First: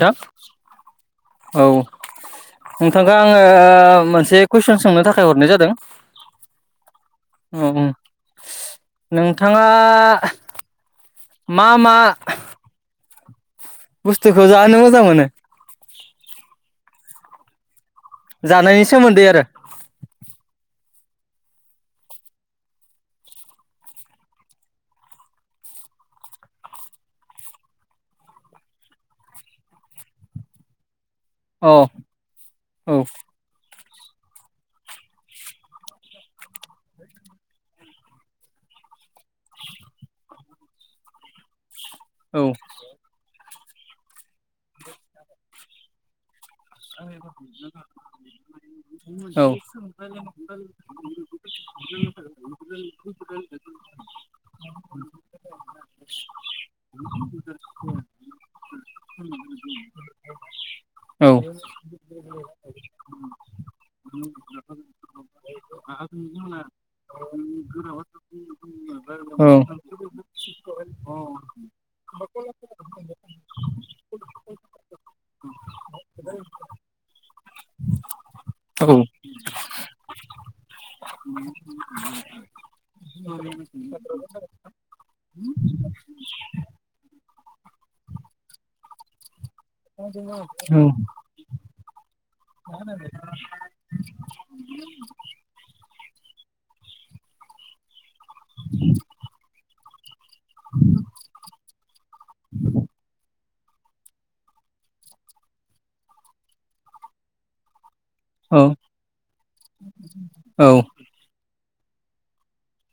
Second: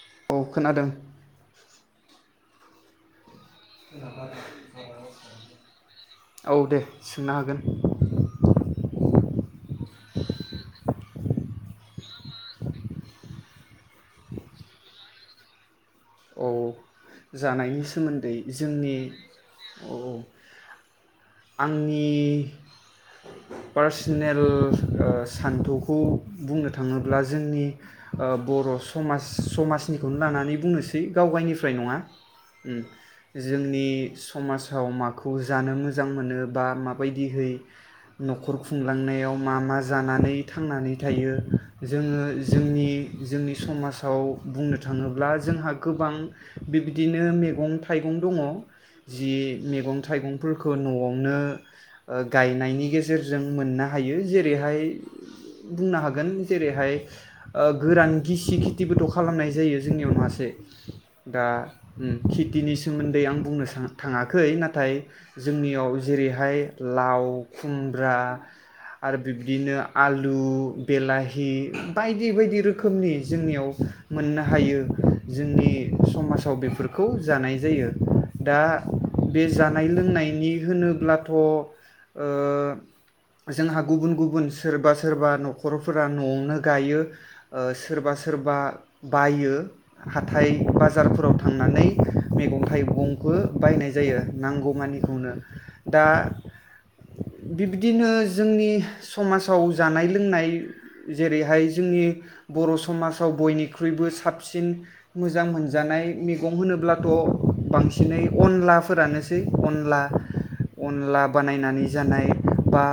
नोंथां औ खोनादों औ। नोंथाङा [unintelligible] मोनसे कुइसन सोंनो थाखाय हरनाय जादों औ दे सोंनो हागोन उम उम नोंथाङा मा मा बुस्थुखौ जानो मोजां मोनो? औ जानायनि सोमोन्दै जानायनि जोंनि सोमोन्दै आरो औ आंनि पार्सनेल ओ सान्थौखौ बुंनो थाङोब्ला जोंनि बर' समाज समाजनिखौनो लानानै बुंनो सो दि गाव अ गायनिफ्राय नङा उम औ जों। नि समाजाव माखौ जानो मोजां मोनो बा माबायदिहै नखर खुंलांनायाव मा मा जानानै थांनानै थायो। जोङो औ जोंनि जोंनि समाजाव बुंनो थाङोब्ला जोंहा गोबां। बिबिदिनो मेगं थाइगं दङ जि औ मेगं थाइगंफोरखौ न'आवनो ओ गायनायनि गेजेरजों मोननो हायो जेरैहाय बुंनो हागोन जेरैहाय ओ गोरान गिसि। खिथिबोथ' खालामनाय जायो जोंनियाव मासे। दा औ कित। दिनि सोमोन्दै आं बुंनो थाङाखै नाथाय जोंनियाव जेरैहाय लाव खुमब्रा। आरो औ बिब्दिनो आलु। आलु बेलाहि बायदि बायदि रोखोमनि जोंनियाव मोननो हायो जोंनि। समाजाव बेफोरखौ जानाय जायो दा बे जानाय लोंनायनि होनोब्लाथ ओ जोंहा गुबुन गुबुन सोरबा सोरबा नखरफोरा नआवनो गायो ओ सोरबा सोरबा बायो। हाथाय औ। बाजारफोराव थांनानै मैगं थाइगंखौ बायनाय जायो नांगौमानिखौनो दा बिबदिनो जोंनि समाजाव जानायनि रोंनाय जेरैहाय जोंनि बर' समाजाव बयनिबो निख्रुइबो साबसिन मोजां मोन। जानाय मेगं होनोब्लाथ बांसिन नै अनलाफोरानोसै अनला औ औ अनला बानायनानै जानाय बा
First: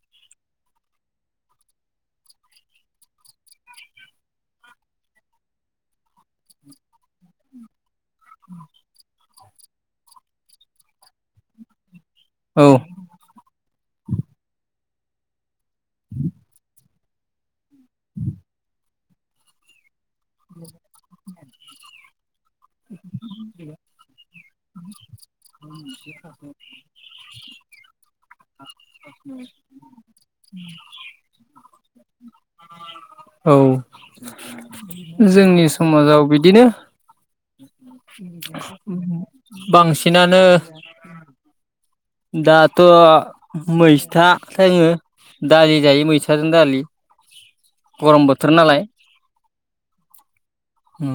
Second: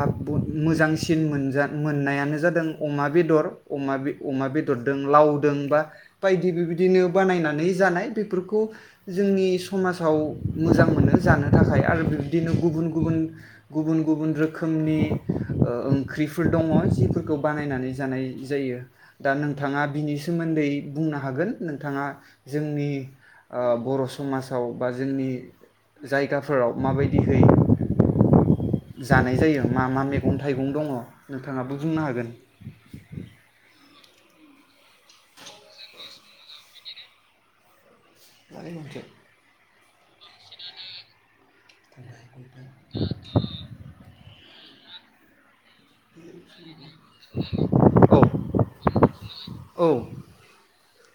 मोजांसिन मोन मोननायानो जादों अमा बेदर अमा बेदरदों लावदों बा बायदि बेबायदिनो बानायनानै। जानाय। बेफोरखौ जोंनि समाजाव मोजां मोनो जानो थाखाय आरो बिदिनो गुबुन गुबुन गुबुन गुबुन रोखोमनि ओ ओंख्रिफोर दङ। फोरखौ बानायनानै जानाय जायो दा नोंथाङा बिनि सो सोमोन्दै बुंनो हागोन नोंथाङा जोंनि ओ बर' समाजाव बा जोंनि जायगाफोराव माबायदिहै जानाय जायो मा मा मैगं थाइगं दङ नोंथाङाबो बुंनो हागोन औ जोंनि समाजाव बिदिनो [unintelligible] बांसिनानो दाथ मैसथा थोङो दाय जायो मैसाजों दालि औ गरम बोथोर नालाय औ उम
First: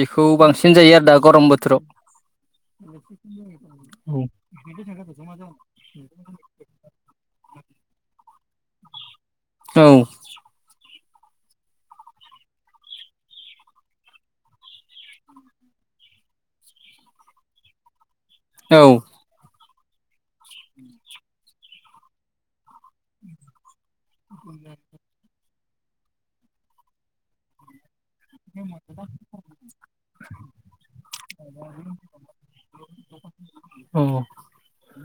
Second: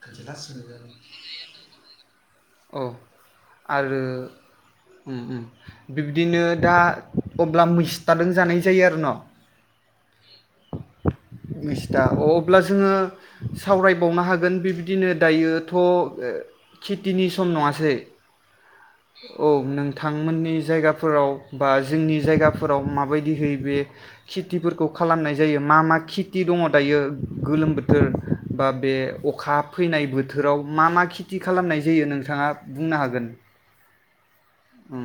बेखौ बांसिन जायो आरो दा गरम ओ बोथोराव उम उम बिब्दिनो दा अब्ला मैस्थादों जानाय जायो आरो न औ मिस्था अ अब्ला जोङो सावरायबावनो हागोन बेब बिदिनो दायोथ खितिनि सम नङासै? औ औ नोंथांमोननि जायगाफोराव बा जोंनि जायगाफोराव माबायदिहै बे खेथिफोरखौ खालामनाय जायो मा मा खेथि दङ दायो गोलोम बोथो फोर बा बे अखा बोथोराव मा मा खेथि खालामनाय जायो नोंथाङा बुंनो हागोन औ उम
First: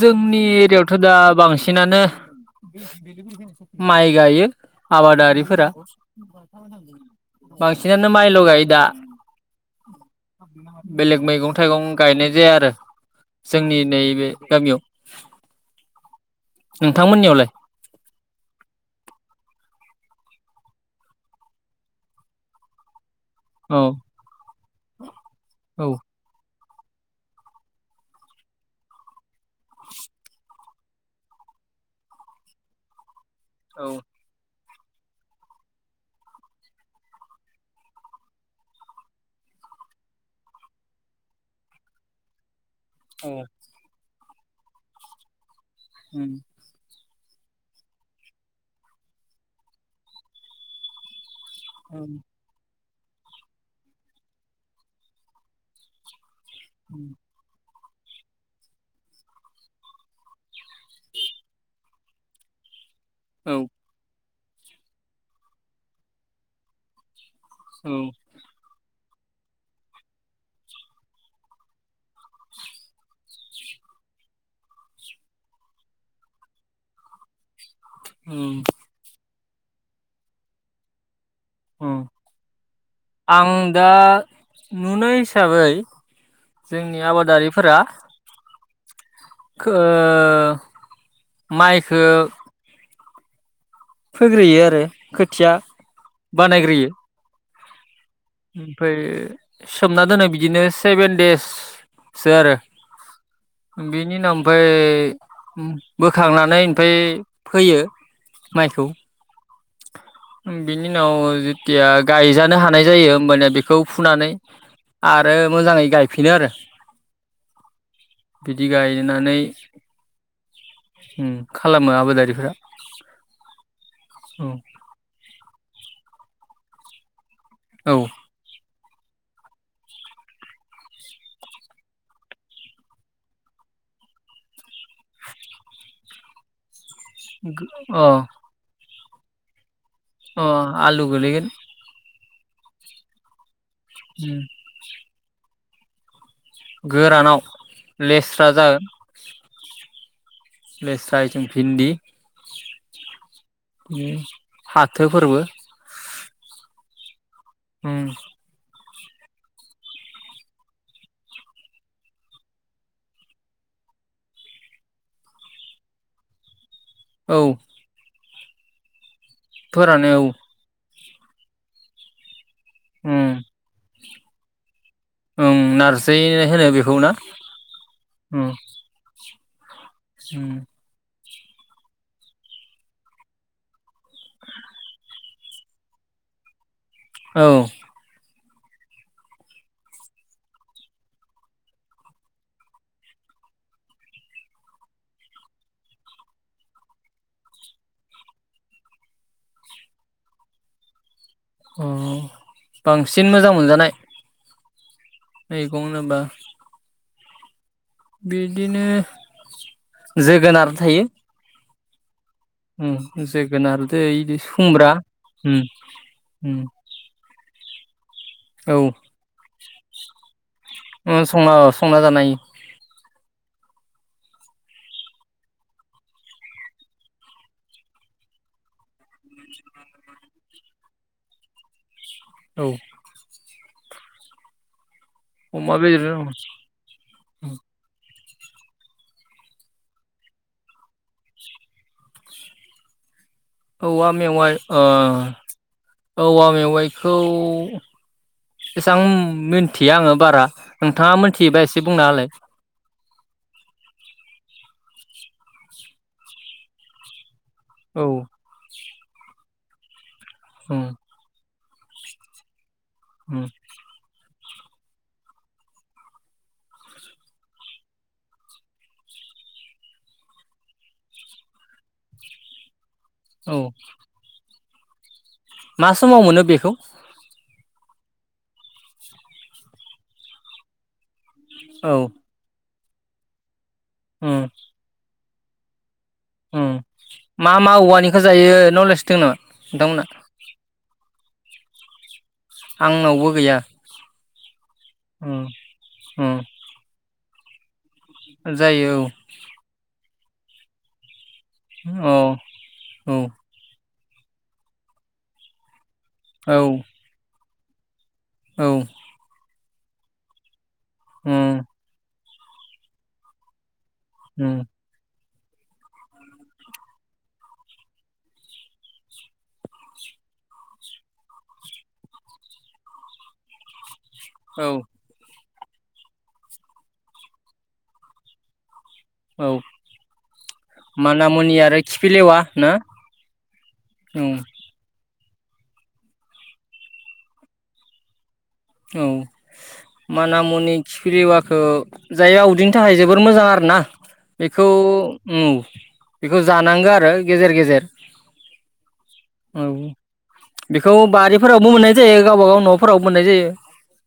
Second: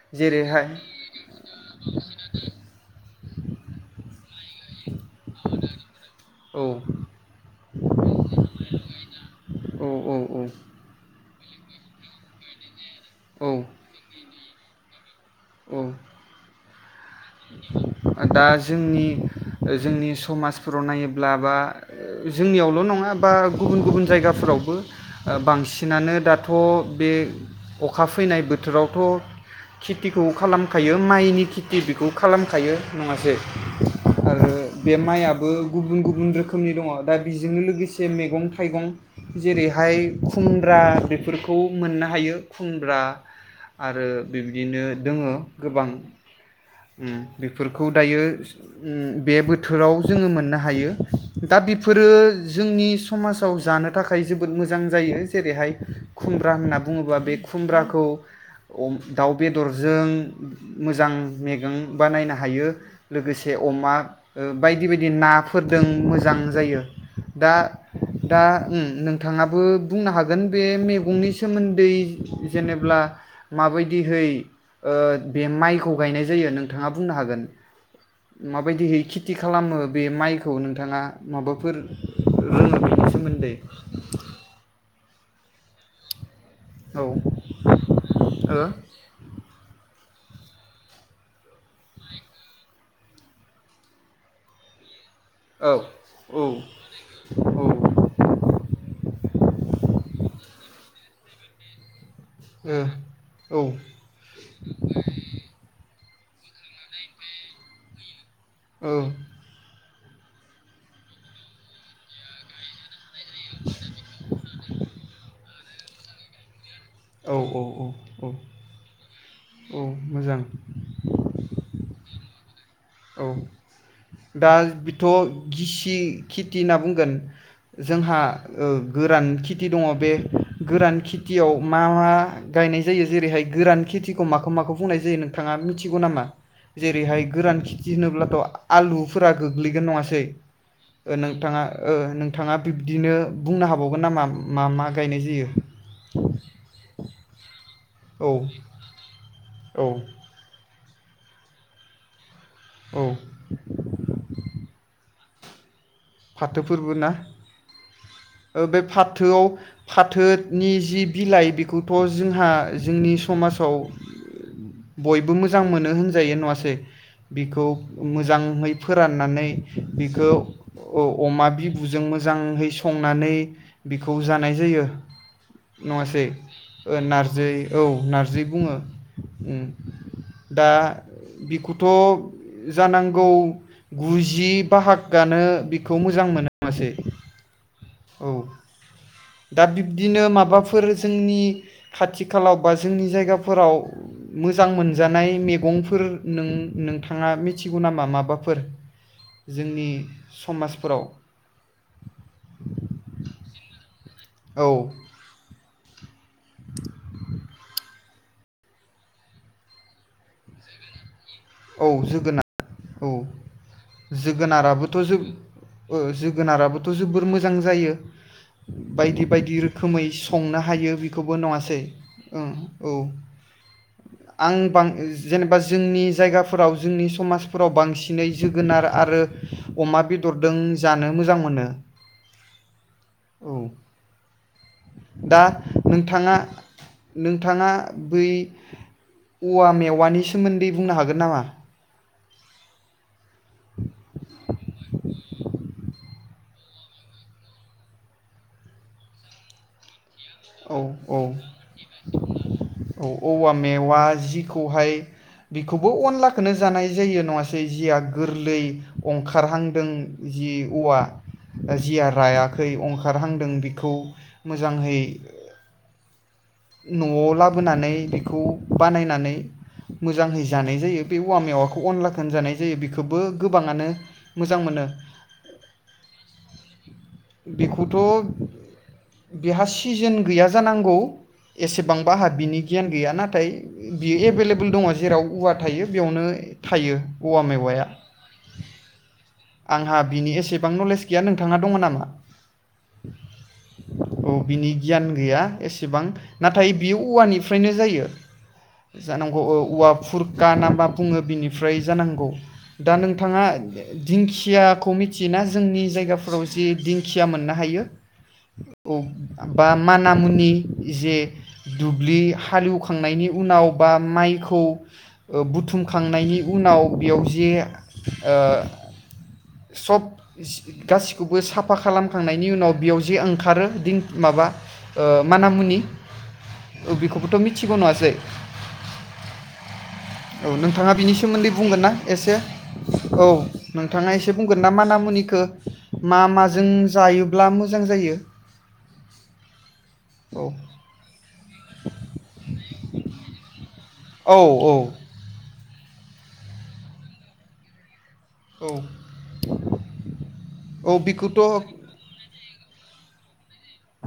जोंनि जेरैहाय एरिायावथ दा बांसिनानो माइ गायो आबादारिफोरा औ बांसिनानो माइल गायो दा औ औ औ बेलेग मैगं थाइगं गायनाय जाया आरो जोंनि नैबे दा बेयाव उम दा जोंनि जोंनि समाजफोराव नायोब्ला बा जोंनियावल नङा बा गुबुन औ गुबुन जायगाफोरावबो औ बांसिनानो दाथ थ‌ बे अखा फैनाय बोथोरावथ खेथिखौ खालामखायो माइनि खेथि खौ खालामखायो नङासै औ आरो बे माइयाबो गुबुन गुबुन रोखोमनि दङ दा बेजोंनो लोगोसे मेगं थाइगं जेरैहाय खुमब्रा बेफोरखौ मोननो हायो खुमब्रा आरो बिबदिनो दोङो गोबां उम उम बेफोरखौ उम दायो उम बे बोथोराव जोङो मोननो हायो। दा बेफोरो जोंनि समाजाव जानो थाखाय जोबोद मोजां जायो जेरैहाय खुम्ब्रा होनना बुङोबा बे खुमब्राखौ खौ दाउ बेदरजों मोजां थायगं बानायनो हायो। लोगोसे औ अमा बायदि बायदि नाफोरजों मोजां जायो। दा औ दा उम नोंथाङाबो बुंनो हागोन बे मेगंनि सोमोन्दै जेनेब्ला माबायदिहै ओ बे माइखौ गायनाय जायो नोंथाङा बुंनो हागोन। उम माबायदिहै खि खेथि खालामो बे माइखौ नोंथाङा माबाफोर उम रोङो बेनि सोमोन्दै आं दा नुनाय हिसाबै जोंनि औ आबादारिफोरा [inaudible] खो माइखो फोग्रोयो आरो खोथिया औ औ बानायग्रोयो । औ ओ ओमफ्राय सोमना दोनो बिदिनो सेभेन देस सो आरो औ औ बेनि उनाव ओमफाय होखांनानै ओमफाय फैयो। औ बिनि उनाव जेथिया गायजानो हानाय जायो होमबानिया बेखौ फुनानै आरो मोजाङै गायफिनो आरो। औ औ औ बिदि गायनानै औ मोजां उम खालामो आबादारिफोरा औ दा बिथ गिसि खेथि होनना बुंगोन। औ जोंहा ओ गोरान खिथि दङ बे गोरान खिथियाव मा मा गायनाय जायो जेरैहाय गोरान खेथिखौ माखौ माखौ बुंनाय जायो नोंथाङा मिथिगौ नामा? जेरैहाय गोरान खिथि अ होनोब्लाथ आ आलुफोरा गोग्लैगोन नङासै सै अ आलु ओ गोलैगोन नोंथाङा ओ नों थाङा बिब्दिनो बुंनो हाबाव हाबावगोन नामा उम मा मा गायनाय जायो गोरानाव औ लेस्रा जागोन औ लेस्रा इथिं भिन्दि औ फाथो फोरबो फाथोफोरबो ना ओम ओ बे फाथोआव फाथोनि जि बिलाइ बेखौथ जोंहा जोंनि समाजाव बयबो मोजां मोनो होनजायो नङासै औ बेखौ मोजां मोजांहै फोरान नानै फोरानो औ बिखौ औ अमा बिबुजों मोजांहै संनानै उम खौ जानाय जायो ओं नारजि नङासै होनो ओ बेखौ ना नारजै औ नारजै उम बुङो ओम उम दा बिखौथ जानांगौ गुजि बाहागानो बिखौ मोजां मोनो नङासै औ औ दा बिब्दिनो माबाफोर जोंनि खाथि खालाव बा जोंनि जायगाफोराव मोजां मोनजानाय मैगंफोर नों नोंथाङा मिथिगौ नामा माबाफोर जोंनि समाजफोराव अ बांसिन मोजां मोनजानाय औ मैगं होनोबा [inaudible] बिदिनो जोगोनार थायो औ जोगोनार औ ओं जोगोनार इदो खुमब्रा जोगोनाराबोथ' जो ओं ओ ओं जोगोनाराबोथ' जोबोर मोजां जायो बायदि बायदि रोख खोमै संनो हायो ओ बेखौबो संना नङासै संना जानो - - ओ--औ आं बां जेनेबा जोंनि जायगा फोराव जोंनि समाजफोराव बांसिनै जोगोनार आरो अमा बेदरदों जानो मोजां मोनो औ औ दा अमा बेदरजों नोंथाङा नोंथाङा बै औवा मेवानि सोमोन्दै बुंनो हागोन नामा औवा मेवाइ अ औवा मेवाइखौ एसां मोन्थिया आङो बारा औ औ नोंथाङा मोनथियोबा एसे बुंना होलाय औ औवा मेवा जिखौहाय बेखौबो अनलाखौनो जानाय जायो नङा जै जिया औ गोरलै अंखारहांदों जि उम औवा जिया राया खै उम अंखारहांदों बेखौ मोजाङै नआव लाबोनानै बेखौ बानायनानै मोजाङै जानाय जायो बे औवा मेवाखौ अनलाखौन जानाय जायो बेखौ खौबो औ गोबाङानो म मोजां मोनो मा समाव मोनो बेखौ बेखौथ बेहा सिजोन गैया जानांगौ औ एसेबांबा आंहा बिनि गियान गैया नाथाय बियो उम एभेलेबोल दङ जेराव औवा थायो बेयावनो उम थायो औवा मा मा मेवाया औवानिखौ जायो नलेज दं नामा आंहा नोंथांमोना बिनि एसेबां नलेज गैया नोंथाहा दङ नामा? आंनावबो गैया औ बिनि गियान गैया उम एसेबां उम नाथाय बियो औवानि फ्रायनो जायो जायो जानांगौ औ औवा फुर गा नामा बुङो बिनि फ्राय औ जानांगौ दा औ नोंथाङा । दिंखियाखौ मिथियोना जोंनि जायग गाफोराव औ जि दिंखिया मोना हायो औ। बा मानामुनि जे उम दुब्लि हा हालेवखांनायनि उनाव बाम उम माइखौ ओ बुथुमखांनायनि उनाव बेयाव जे ओ सब सि गासिखौबो साफा खालामखांनायनि उनाव बेयाव जे ओंखारो दिन माबा औ ओ मा नाम होनो दि औ बेखौबोथ मिथिगौ नङासै? औ औ नोंथाङा बिनि सोमोन्दै मानामुनि बुंगोन आरो ना एसे खिफिलेवा ना औ नोंथाङा एसे उम बुंगोन ना मानामुनि ओ मा माजों जायोब्ला मोजां जायो औ। औ मानामुनि खिफिलिवाखौ जाययाव उदैनि थाखाय जोबोर मोजां आरो ना आ औ बेखौ औ उम बेखौ जानांगो आरो गेजेर गेजेर औ औ औ बेखौ बेखौथ' बारिफोरावबो मोन्नाय जायो गावबा गाव न'फोराव मोन्नाय जायो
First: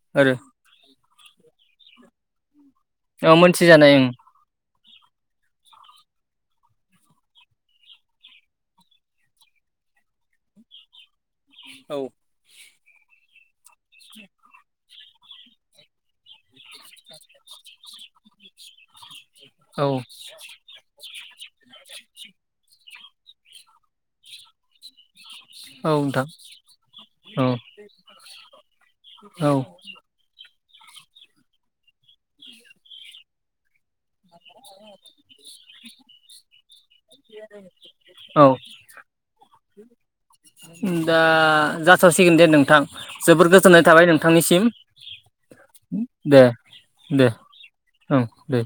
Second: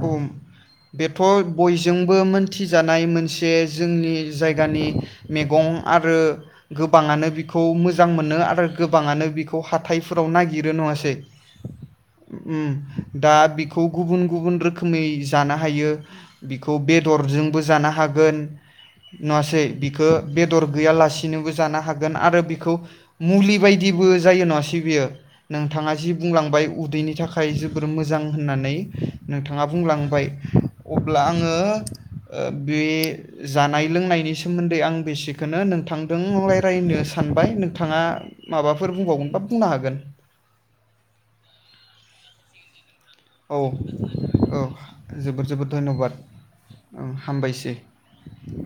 उम आरो बेथ' बयजोंबो मोन्थि जानाय औ मोनसे मोनथिजानाय ओं जोंनि जायगानि मेगं आरो गो बाङानो बिखौ मोजां मोनो आरो गोबाङानो बिखौ हाथायफोराव नागिरो नङासै औ उम। दा बिखौ गुबुन गुबुन रोखोमै जानो हायो बिखौ बेदरजोंबो जानो हागोन नुवासे औ बिखो बेदर गैयालासे इनोबो जानो हागोन आरो बिखौ मुलि बायदिबो जायो नङासै बियो औ नोंथाङा जि नोंथां बुंलांबाय उदैनि थाखाय औ जोबोर मोजां होन्नानै औ नोंथाङा बुंलांबाय अब्ला आङो बे जानाय लोंनायनि सोमोन्दै आं बेसिक खोनो नोंथांदों अरायरायनो सानबाय नोंथाङा औ माबाफोर बुंबावगोनबा बुंनो हागोन। दा जाथ'सिगोन दे नोंथां, जोबोर औ गोजोननाय थाबाय औ नोंथांनिसिम जोबोर जोबोर धन्यबाद दे दे हामबायसै ओं दे